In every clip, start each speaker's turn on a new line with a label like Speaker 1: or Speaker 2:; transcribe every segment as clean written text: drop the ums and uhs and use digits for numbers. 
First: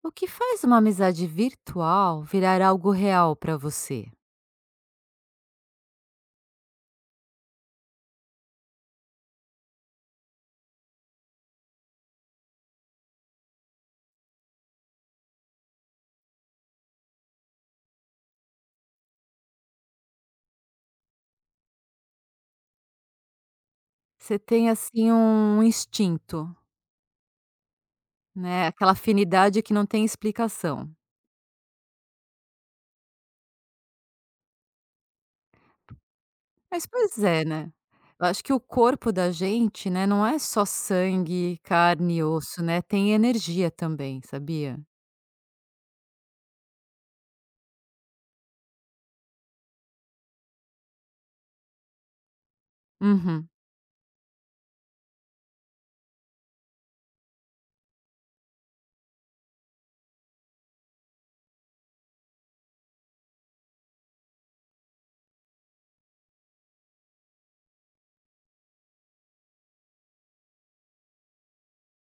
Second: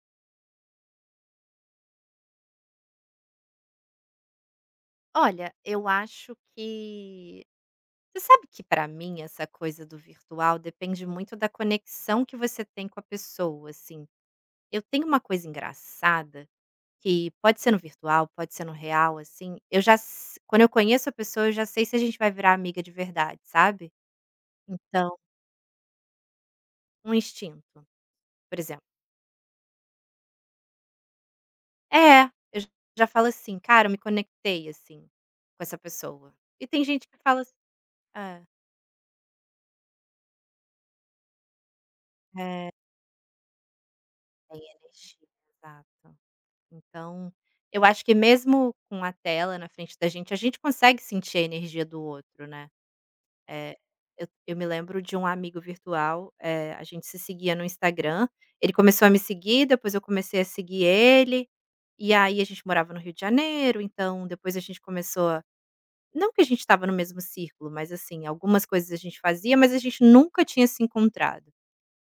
Speaker 1: O que faz uma amizade virtual virar algo real para você?
Speaker 2: Olha, eu acho que você sabe que para mim essa coisa do virtual depende muito da conexão que você tem com a pessoa, assim. Eu tenho uma coisa engraçada que pode ser no virtual, pode ser no real, assim, eu já s quando eu conheço a pessoa, eu já sei se a gente vai virar amiga de verdade, sabe.
Speaker 1: Você tem, assim,
Speaker 2: Então,
Speaker 1: um instinto,
Speaker 2: um instinto, por
Speaker 1: né,
Speaker 2: exemplo.
Speaker 1: aquela afinidade que não tem explicação.
Speaker 2: É, eu j já falo assim: "Cara, eu me conectei, assim, com essa pessoa". E tem
Speaker 1: Mas
Speaker 2: gente que
Speaker 1: pois
Speaker 2: fala
Speaker 1: é,
Speaker 2: assi
Speaker 1: né, eu acho
Speaker 2: é,
Speaker 1: que o corpo da gente, né, não é só sangue, carne e osso,
Speaker 2: é,
Speaker 1: né, tem energia também,
Speaker 2: tem
Speaker 1: sabia?
Speaker 2: energia, exato. Então, eu acho que mesmo com a tela na frente da gente, a gente consegue sentir a energia do outro, né.
Speaker 1: Uhum.
Speaker 2: Eh, eu me lembro de um amigo virtual, a gente se seguia no Instagram, ele começou a me seguir, depois eu comecei a seguir ele, e aí a gente morava no Rio de Janeiro, então depois a gente começou a não que a gente estava no mesmo círculo, mas assim, algumas coisas a gente fazia, mas a gente nunca tinha se encontrado.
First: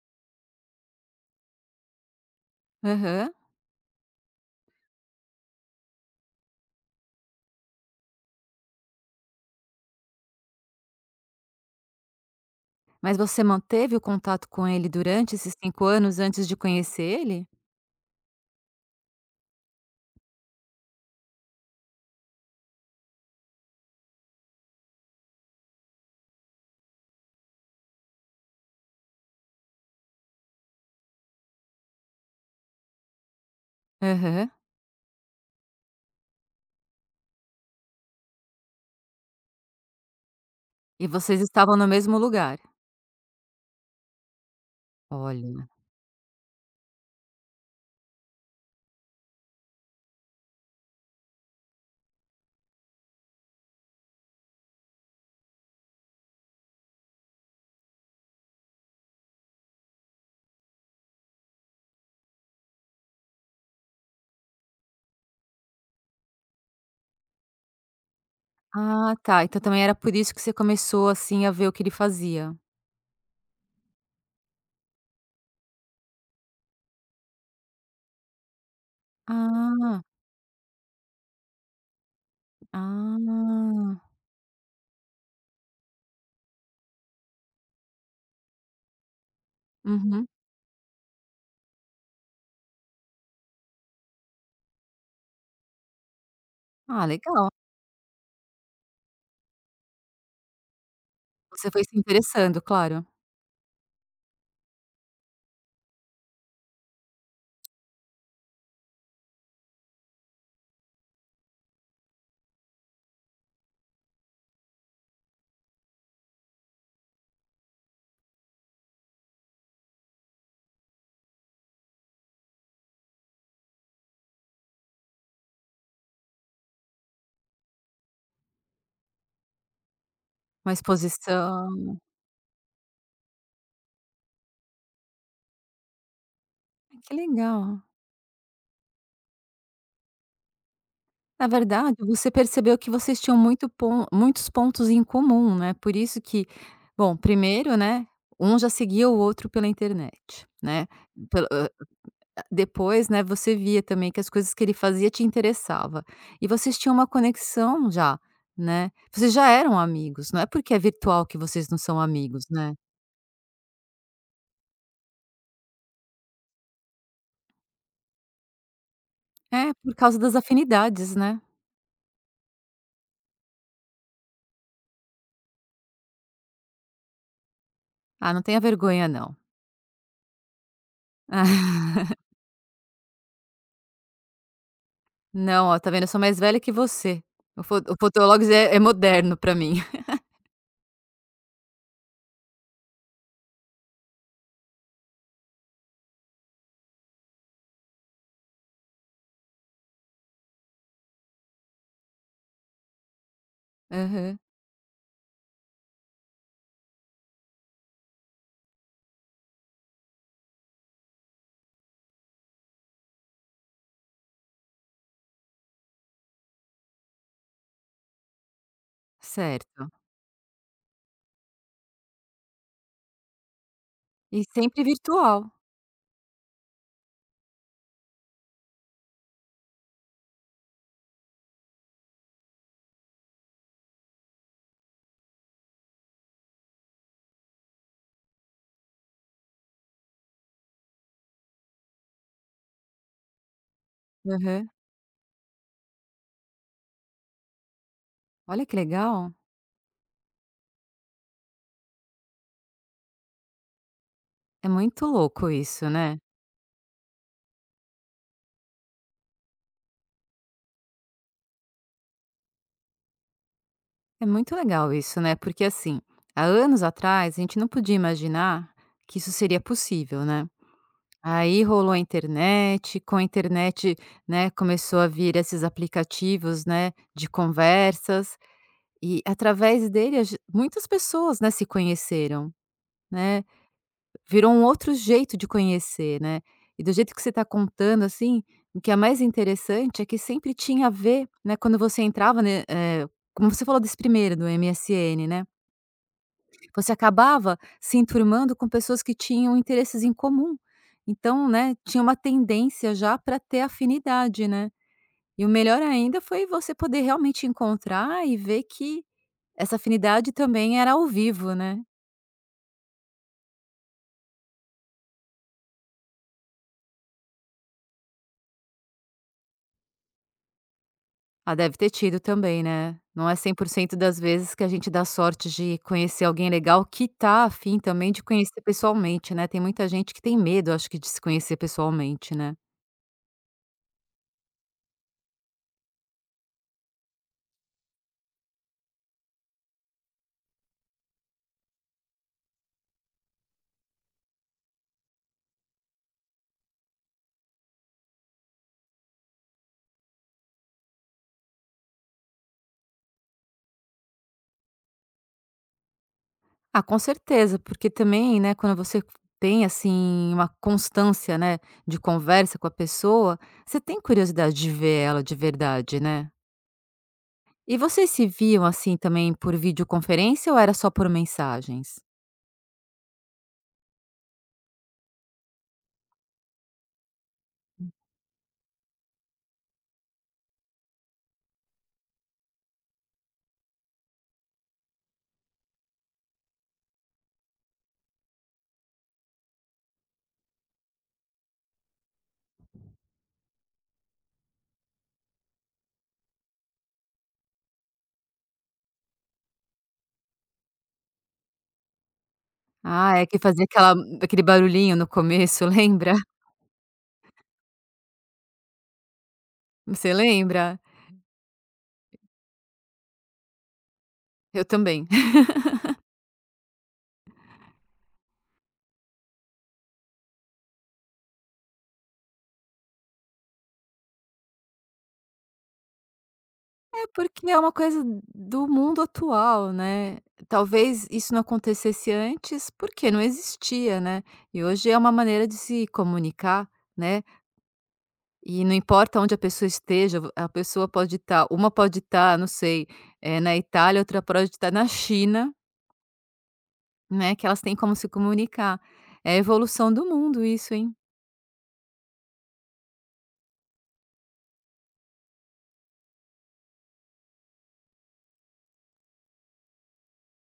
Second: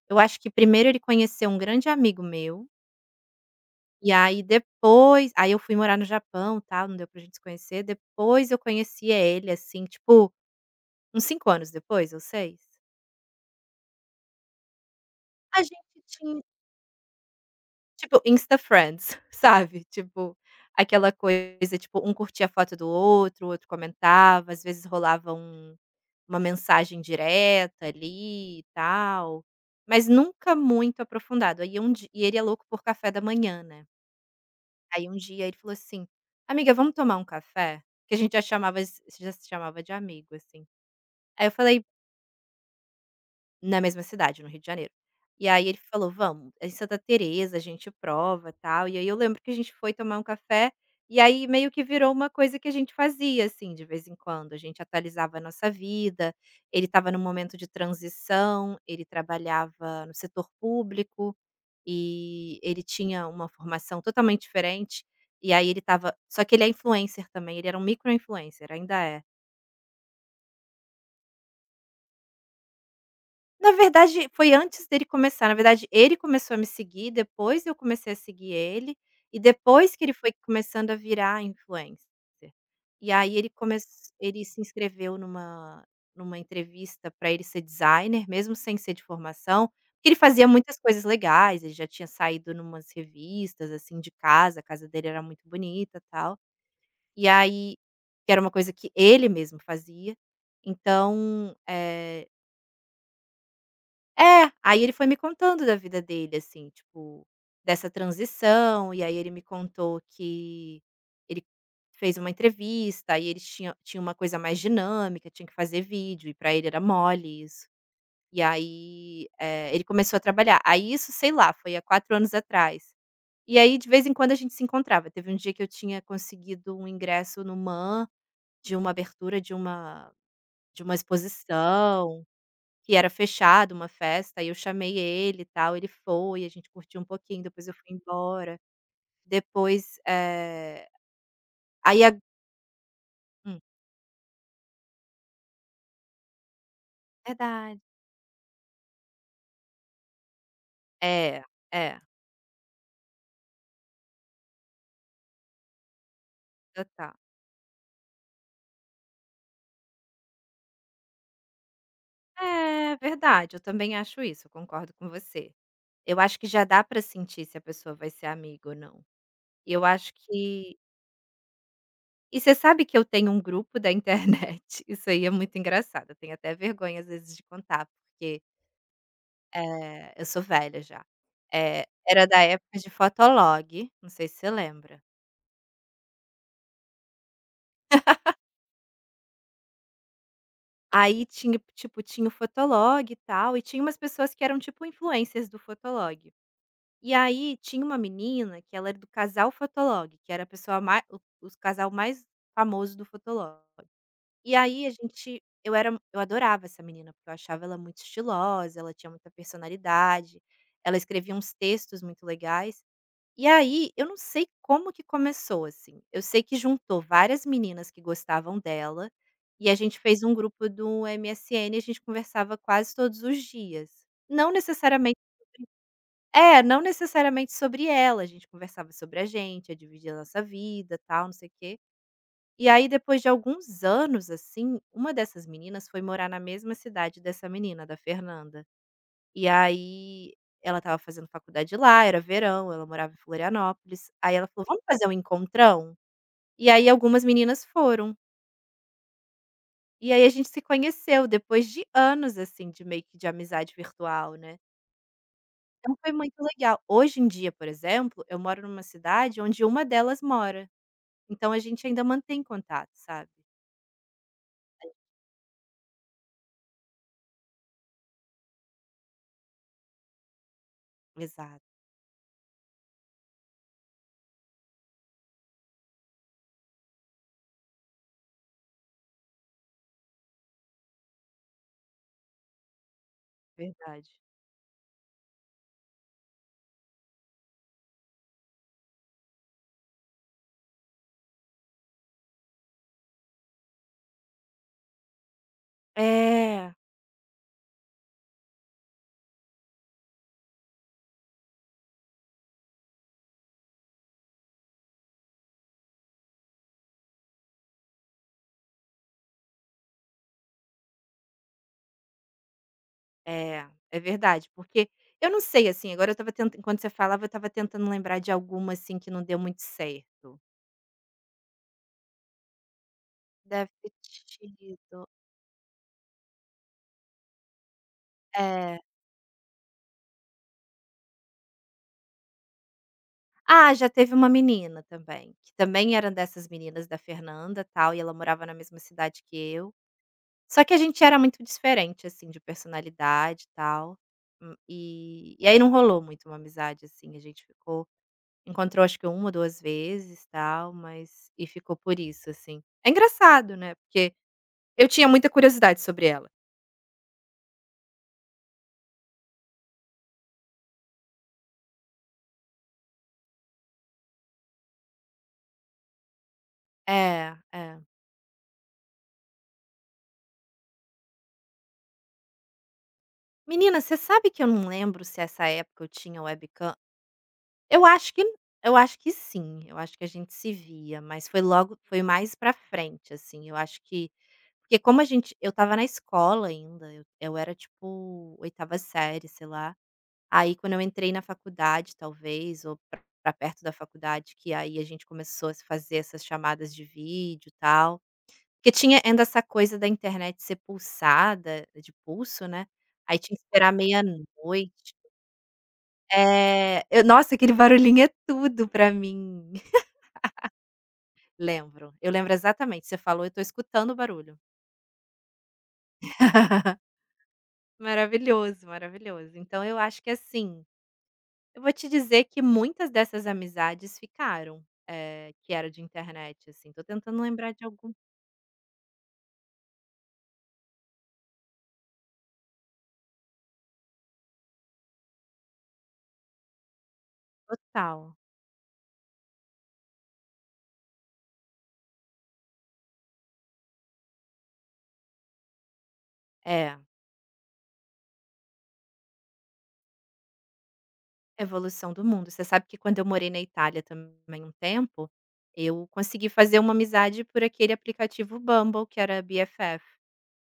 Speaker 2: Eu acho que primeiro ele conheceu um grande amigo meu,
Speaker 1: Aham.
Speaker 2: e aí depois aí eu fui morar no Japão, tal, não deu pra gente se conhecer, depois eu conhecia ele, assim, tipo, uns 5 anos depois ou 6.
Speaker 1: Mas você manteve o contato com ele durante esses
Speaker 2: A
Speaker 1: 5
Speaker 2: gente
Speaker 1: anos
Speaker 2: tinha,
Speaker 1: antes de conhecer ele?
Speaker 2: tipo, Insta Friends, sabe, tipo, aquela coisa, tipo, um curtia a foto do outro, o outro comentava, às vezes rolava uma mensagem direta ali e tal, mas nunca muito aprofundado. Aí um di E ele é louco por café da manhã, né.
Speaker 1: Aham.
Speaker 2: Aí um dia ele falou assim: "Amiga, vamos tomar um café?" Que a gente já chamava s já se chamava de amigo, assim.
Speaker 1: E vocês
Speaker 2: Aí eu
Speaker 1: estavam
Speaker 2: falei
Speaker 1: no mesmo lugar?
Speaker 2: na mesma cidade, no Rio de Janeiro. E
Speaker 1: Olha.
Speaker 2: aí ele falou: "Vamos, é em Santa Teresa, a gente prova, tal". E aí eu lembro que a gente foi tomar um café, e aí meio que virou uma coisa que a gente fazia, assim, de vez em quando. A gente atualizava a nossa vida, ele estava num momento de transição, ele trabalhava no setor público. E ele tinha uma formação totalmente diferente, e aí ele estava só que ele é influencer também, ele era um micro-influencer, ainda
Speaker 1: Ah,
Speaker 2: é.
Speaker 1: tá. Então também era por isso que você começou, assim, a ver o que ele fazia.
Speaker 2: Na verdade, foi antes dele começar, na verdade ele começou a me seguir, depois eu comecei a seguir ele, e depois
Speaker 1: Ah,
Speaker 2: que ele foi começando a virar influencer. E aí ele come
Speaker 1: ah.
Speaker 2: Ele se inscreveu numa entrevista para ele ser designer, mesmo sem ser de formação, porque ele
Speaker 1: Uhum.
Speaker 2: fazia muitas coisas legais, ele já tinha saído numas revistas, assim, de casa, a casa dele era muito bonita, tal.
Speaker 1: Ah,
Speaker 2: E
Speaker 1: legal.
Speaker 2: aí que era uma coisa que ele mesmo fazia. Então,
Speaker 1: Você foi se interessando, claro.
Speaker 2: é, aí ele foi me contando da vida dele, assim, tipo, dessa transição, e aí ele me contou que ele fez uma entrevista, e ele tinha uma coisa mais dinâmica, tinha que fazer vídeo, e pra ele era mole isso. E aí, ele começou a trabalhar. Aí isso, sei lá, foi há 4 anos atrás. E aí de vez em quando a gente se encontrava. Teve um dia que eu tinha conseguido um ingresso no MAM de uma abertura
Speaker 1: Uma
Speaker 2: de uma
Speaker 1: exposição.
Speaker 2: exposição. Que era fechado, uma festa, aí eu chamei ele e tal, ele foi, a gente
Speaker 1: Ai,
Speaker 2: curtiu um
Speaker 1: que
Speaker 2: pouquinho,
Speaker 1: legal.
Speaker 2: depois eu fui embora. Depois,
Speaker 1: Na verdade,
Speaker 2: aí a
Speaker 1: você percebeu que vocês tinham
Speaker 2: hum,
Speaker 1: muitos pontos em comum, né, por isso que bom, primeiro,
Speaker 2: verdade.
Speaker 1: né, um já seguia o outro pela internet, né.
Speaker 2: É, é,
Speaker 1: Depois, né, você via também que as coisas que ele fazia te interessava. E vocês tinham uma
Speaker 2: total.
Speaker 1: conexão já, né. Vocês já eram amigos, não é porque é virtual que vocês não são amigos, né.
Speaker 2: É verdade, eu também acho isso, eu concordo com você. Eu acho que já dá pra sentir se a pessoa vai ser amiga ou não.
Speaker 1: É,
Speaker 2: E eu
Speaker 1: por
Speaker 2: acho
Speaker 1: causa das
Speaker 2: que
Speaker 1: afinidades, né.
Speaker 2: e você sabe que eu tenho um grupo da internet, isso aí é muito engraçado, eu tenho até vergonha às vezes de contar,
Speaker 1: Ah, não
Speaker 2: porque
Speaker 1: tenha vergonha não.
Speaker 2: é, eu sou velha já. Era da época de fotolog, não sei se você lembra.
Speaker 1: Não, ó, tá vendo, eu sou mais velha que você. O Fotologs é é moderno pra mim.
Speaker 2: Aí tinha, tipo, tinha o fotolog e tal, e tinha umas pessoas que eram tipo influencers do fotolog. E aí tinha uma menina que ela era do casal fotolog, que era a pessoa mais, o casal mais famoso do fotolog.
Speaker 1: Aham.
Speaker 2: E aí a gente eu era eu adorava essa menina, porque eu achava ela muito estilosa, ela tinha muita personalidade, ela escrevia uns textos muito legais. E aí, eu não sei como que começou, assim. Eu sei que juntou várias meninas que gostavam dela, e a
Speaker 1: Certo.
Speaker 2: gente fez um grupo do MSN, e a gente conversava quase todos os dias.
Speaker 1: E
Speaker 2: Não
Speaker 1: sempre
Speaker 2: necessariamente
Speaker 1: virtual.
Speaker 2: é, não necessariamente sobre ela, a gente conversava sobre a gente, a dividir a nossa vida, tal, não sei o quê. E aí, depois de alguns anos, assim, uma dessas meninas foi morar na mesma cidade dessa menina, da Fernanda. E aí ela estava fazendo faculdade lá, era verão, ela morava em Florianópolis. Aí ela falou:
Speaker 1: Aham.
Speaker 2: "Vamos fazer um encontrão?". E aí algumas meninas foram.
Speaker 1: Olha que legal.
Speaker 2: E aí a gente se conheceu depois de anos, assim, de meio que de amizade virtual, né.
Speaker 1: É muito louco isso,
Speaker 2: Então foi
Speaker 1: né.
Speaker 2: muito legal. Hoje em dia, por exemplo, eu moro numa cidade onde uma delas mora, então a gente ainda mantém contato, sabe.
Speaker 1: É muito legal isso, né, porque assim, há anos atrás a gente não podia imaginar que isso seria possível, né. Aí
Speaker 2: Exato,
Speaker 1: rolou a internet, com a internet, né, começou a vir esses aplicativos, né, de conversas, e através dele a gen muitas pessoas, né, se conheceram, né,
Speaker 2: verdade.
Speaker 1: virou um outro jeito de conhecer, né. E do jeito que você está contando, assim, o que é mais interessante é que sempre tinha a ver, né, quando você entrava, né, como você falou desse primeiro, do MSN, né.
Speaker 2: É.
Speaker 1: Você acabava se enturmando com pessoas que tinham interesses em comum. Então, né, tinha uma tendência já para ter afinidade, né. E o melhor ainda foi você poder realmente encontrar e ver que essa afinidade também era ao vivo, né.
Speaker 2: É, é verdade, porque eu não sei, assim, agora eu estava tentando, enquanto você falava, eu estava tentando lembrar de alguma, assim, que não deu muito certo.
Speaker 1: Ah, deve ter tido também, né. Não é cem por
Speaker 2: Deve
Speaker 1: cento das vezes
Speaker 2: ter
Speaker 1: que a gente dá
Speaker 2: tido,
Speaker 1: sorte de conhecer alguém legal que tá afim também de conhecer
Speaker 2: é.
Speaker 1: pessoalmente, né. Tem muita gente que tem medo, acho que, de se conhecer pessoalmente, né.
Speaker 2: Ah, já teve uma menina também, que também era dessas meninas da Fernanda, tal, e ela morava na mesma cidade que eu. Só que a gente era muito diferente, assim, de personalidade, e tal, e aí não rolou muito uma amizade, assim, a gente ficou encontrou acho que uma ou 2 vezes, tal, mas e ficou por isso, assim. É engraçado, né, porque eu tinha muita curiosidade sobre ela.
Speaker 1: Ah, com certeza, porque também, né, quando você tem assim uma constância, né, de conversa com a pessoa, você tem curiosidade de ver ela de verdade, né?
Speaker 2: É,
Speaker 1: E
Speaker 2: é.
Speaker 1: vocês se viam assim também por videoconferência ou era só por mensagens?
Speaker 2: Menina, você sabe que eu não lembro se essa época eu tinha webcam. Eu acho que eu acho que sim, eu acho que a gente se via, mas foi mais pra frente, assim, eu acho que porque como a gente eu estava na escola ainda, eu era tipo oitava série, sei lá. Aí quando eu entrei na faculdade, talvez, ou pra perto da faculdade, que aí a gente começou a se fazer essas chamadas de vídeo, e tal. Porque tinha ainda essa coisa da internet ser pulsada, de pulso, né,
Speaker 1: Ah,
Speaker 2: aí
Speaker 1: é
Speaker 2: tinha
Speaker 1: que
Speaker 2: que
Speaker 1: fazia
Speaker 2: esperar
Speaker 1: aquela aquele
Speaker 2: meia-noite.
Speaker 1: barulhinho no começo, lembra?
Speaker 2: É, eu nossa, aquele barulhinho é tudo pra mim.
Speaker 1: Você lembra?
Speaker 2: Lembro, eu lembro exatamente, você falou, eu tô escutando o barulho.
Speaker 1: Eu também.
Speaker 2: Maravilhoso, maravilhoso. Então eu acho que, assim, eu vou te dizer que muitas dessas amizades ficaram, que era de internet, assim, tô tentando
Speaker 1: Porque
Speaker 2: lembrar
Speaker 1: é
Speaker 2: de
Speaker 1: uma
Speaker 2: algum
Speaker 1: coisa do mundo atual, né. Talvez isso não acontecesse antes, porque não existia, né. E hoje é uma maneira de se comunicar, né,
Speaker 2: total.
Speaker 1: e não importa onde a pessoa esteja, vo- a pessoa pode estar uma pode estar, não sei, eh, na Itália, outra pode estar na China,
Speaker 2: É.
Speaker 1: né, que elas têm como se comunicar. É a evolução do mundo isso, hein.
Speaker 2: Evolução do mundo. Você sabe que quando eu morei na Itália também um tempo, eu consegui fazer uma amizade por aquele aplicativo Bumble que era BFF,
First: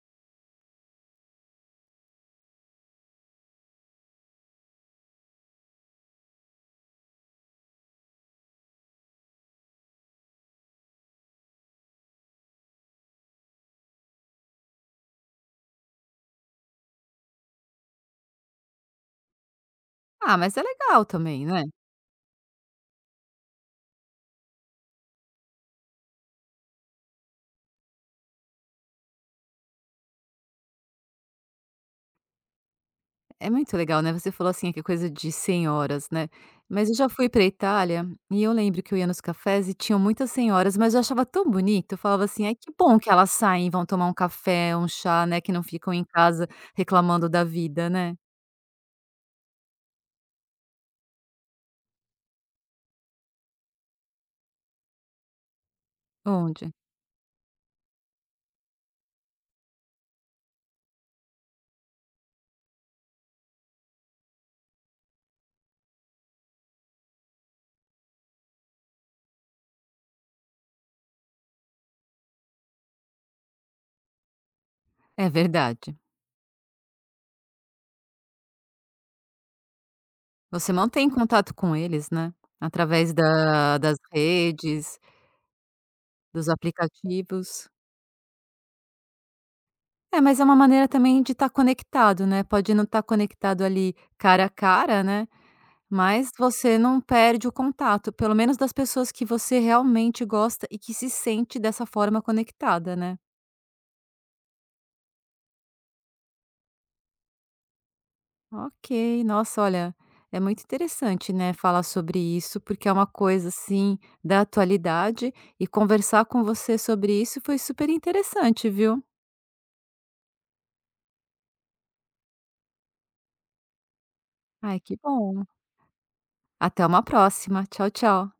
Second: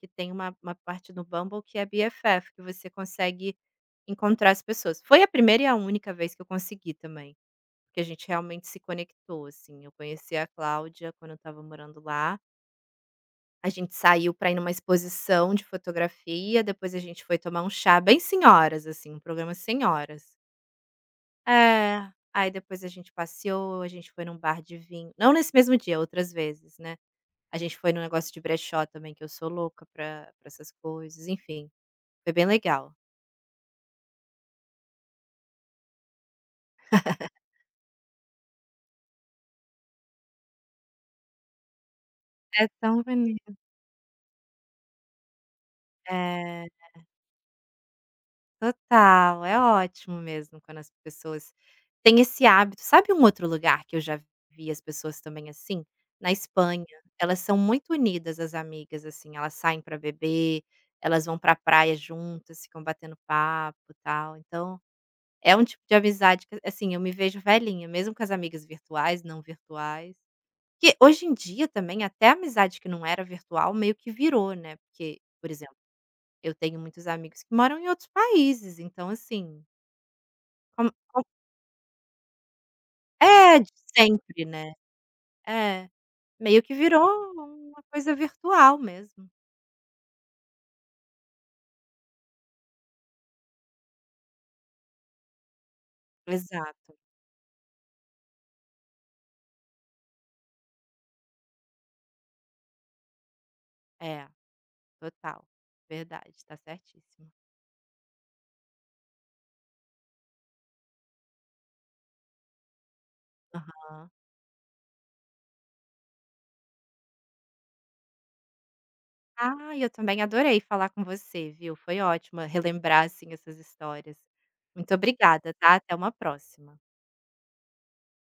Speaker 2: que tem uma parte do Bumble que é BFF, que você consegue encontrar as pessoas. Foi a primeira e a única vez que eu consegui também, que a gente realmente se conectou, assim. Eu conheci a Cláudia quando eu estava morando lá, a gente saiu pra ir numa exposição de fotografia, depois a gente foi tomar um chá bem senhoras, assim, um programa senhoras.
Speaker 1: Ah, mas é legal também, né?
Speaker 2: É. Aí depois a gente passeou, a gente foi num bar de vinho, não nesse mesmo dia, outras vezes, né. A gente foi num negócio de brechó também, que eu sou louca pra pra essas coisas, enfim, foi bem legal.
Speaker 1: É muito legal, né, você falou assim que é coisa de senhoras, né. Mas eu já fui pra Itália, e eu lembro que eu ia nos cafés e tinham muitas senhoras, mas eu achava tão bonito, eu falava assim: "Ai
Speaker 2: É
Speaker 1: que bom
Speaker 2: tão
Speaker 1: que elas
Speaker 2: bonito.
Speaker 1: saem vão tomar um café, um chá, né, que não ficam em casa
Speaker 2: É,
Speaker 1: reclamando da vida, né".
Speaker 2: total, é ótimo mesmo quando as pessoas têm esse hábito. Sabe um outro lugar que eu já vi as pessoas também assim? Na
Speaker 1: Onde?
Speaker 2: Espanha, elas são muito unidas as amigas, assim, elas saem pra beber, elas vão pra praia juntas, ficam batendo papo, e tal, então é um tipo de amizade que, assim, eu me vejo velhinha, mesmo com as amigas virtuais, não virtuais. Que hoje em dia também até a amizade que não era virtual meio que virou, né, porque,
Speaker 1: É
Speaker 2: por exemplo,
Speaker 1: verdade.
Speaker 2: eu tenho muitos amigos que moram em outros países, então assim,
Speaker 1: Você
Speaker 2: como
Speaker 1: mantém
Speaker 2: como
Speaker 1: contato com eles, né, através
Speaker 2: é, de
Speaker 1: da das
Speaker 2: sempre, né.
Speaker 1: redes,
Speaker 2: É,
Speaker 1: dos
Speaker 2: meio que virou
Speaker 1: aplicativos.
Speaker 2: uma coisa virtual mesmo.
Speaker 1: É, mas é uma maneira também de estar conectado, né, pode não estar conectado ali cara a cara, né. Mas você
Speaker 2: Exato.
Speaker 1: não perde o contato, pelo menos das pessoas que você realmente gosta e que se sente dessa forma conectada, né.
Speaker 2: É, total. Verdade, tá certíssimo.
Speaker 1: Ok, nossa, olha, é muito interessante, né, falar sobre isso, porque é uma coisa, assim,
Speaker 2: Aham.
Speaker 1: da atualidade e conversar com você sobre isso foi super interessante, viu.
Speaker 2: Ah, eu também adorei falar com você, viu. Foi ótimo relembrar, assim, essas histórias.
Speaker 1: Ai,
Speaker 2: Muito
Speaker 1: que bom.
Speaker 2: obrigada, tá. Até uma próxima.
Speaker 1: Até uma próxima. Tchau, tchau.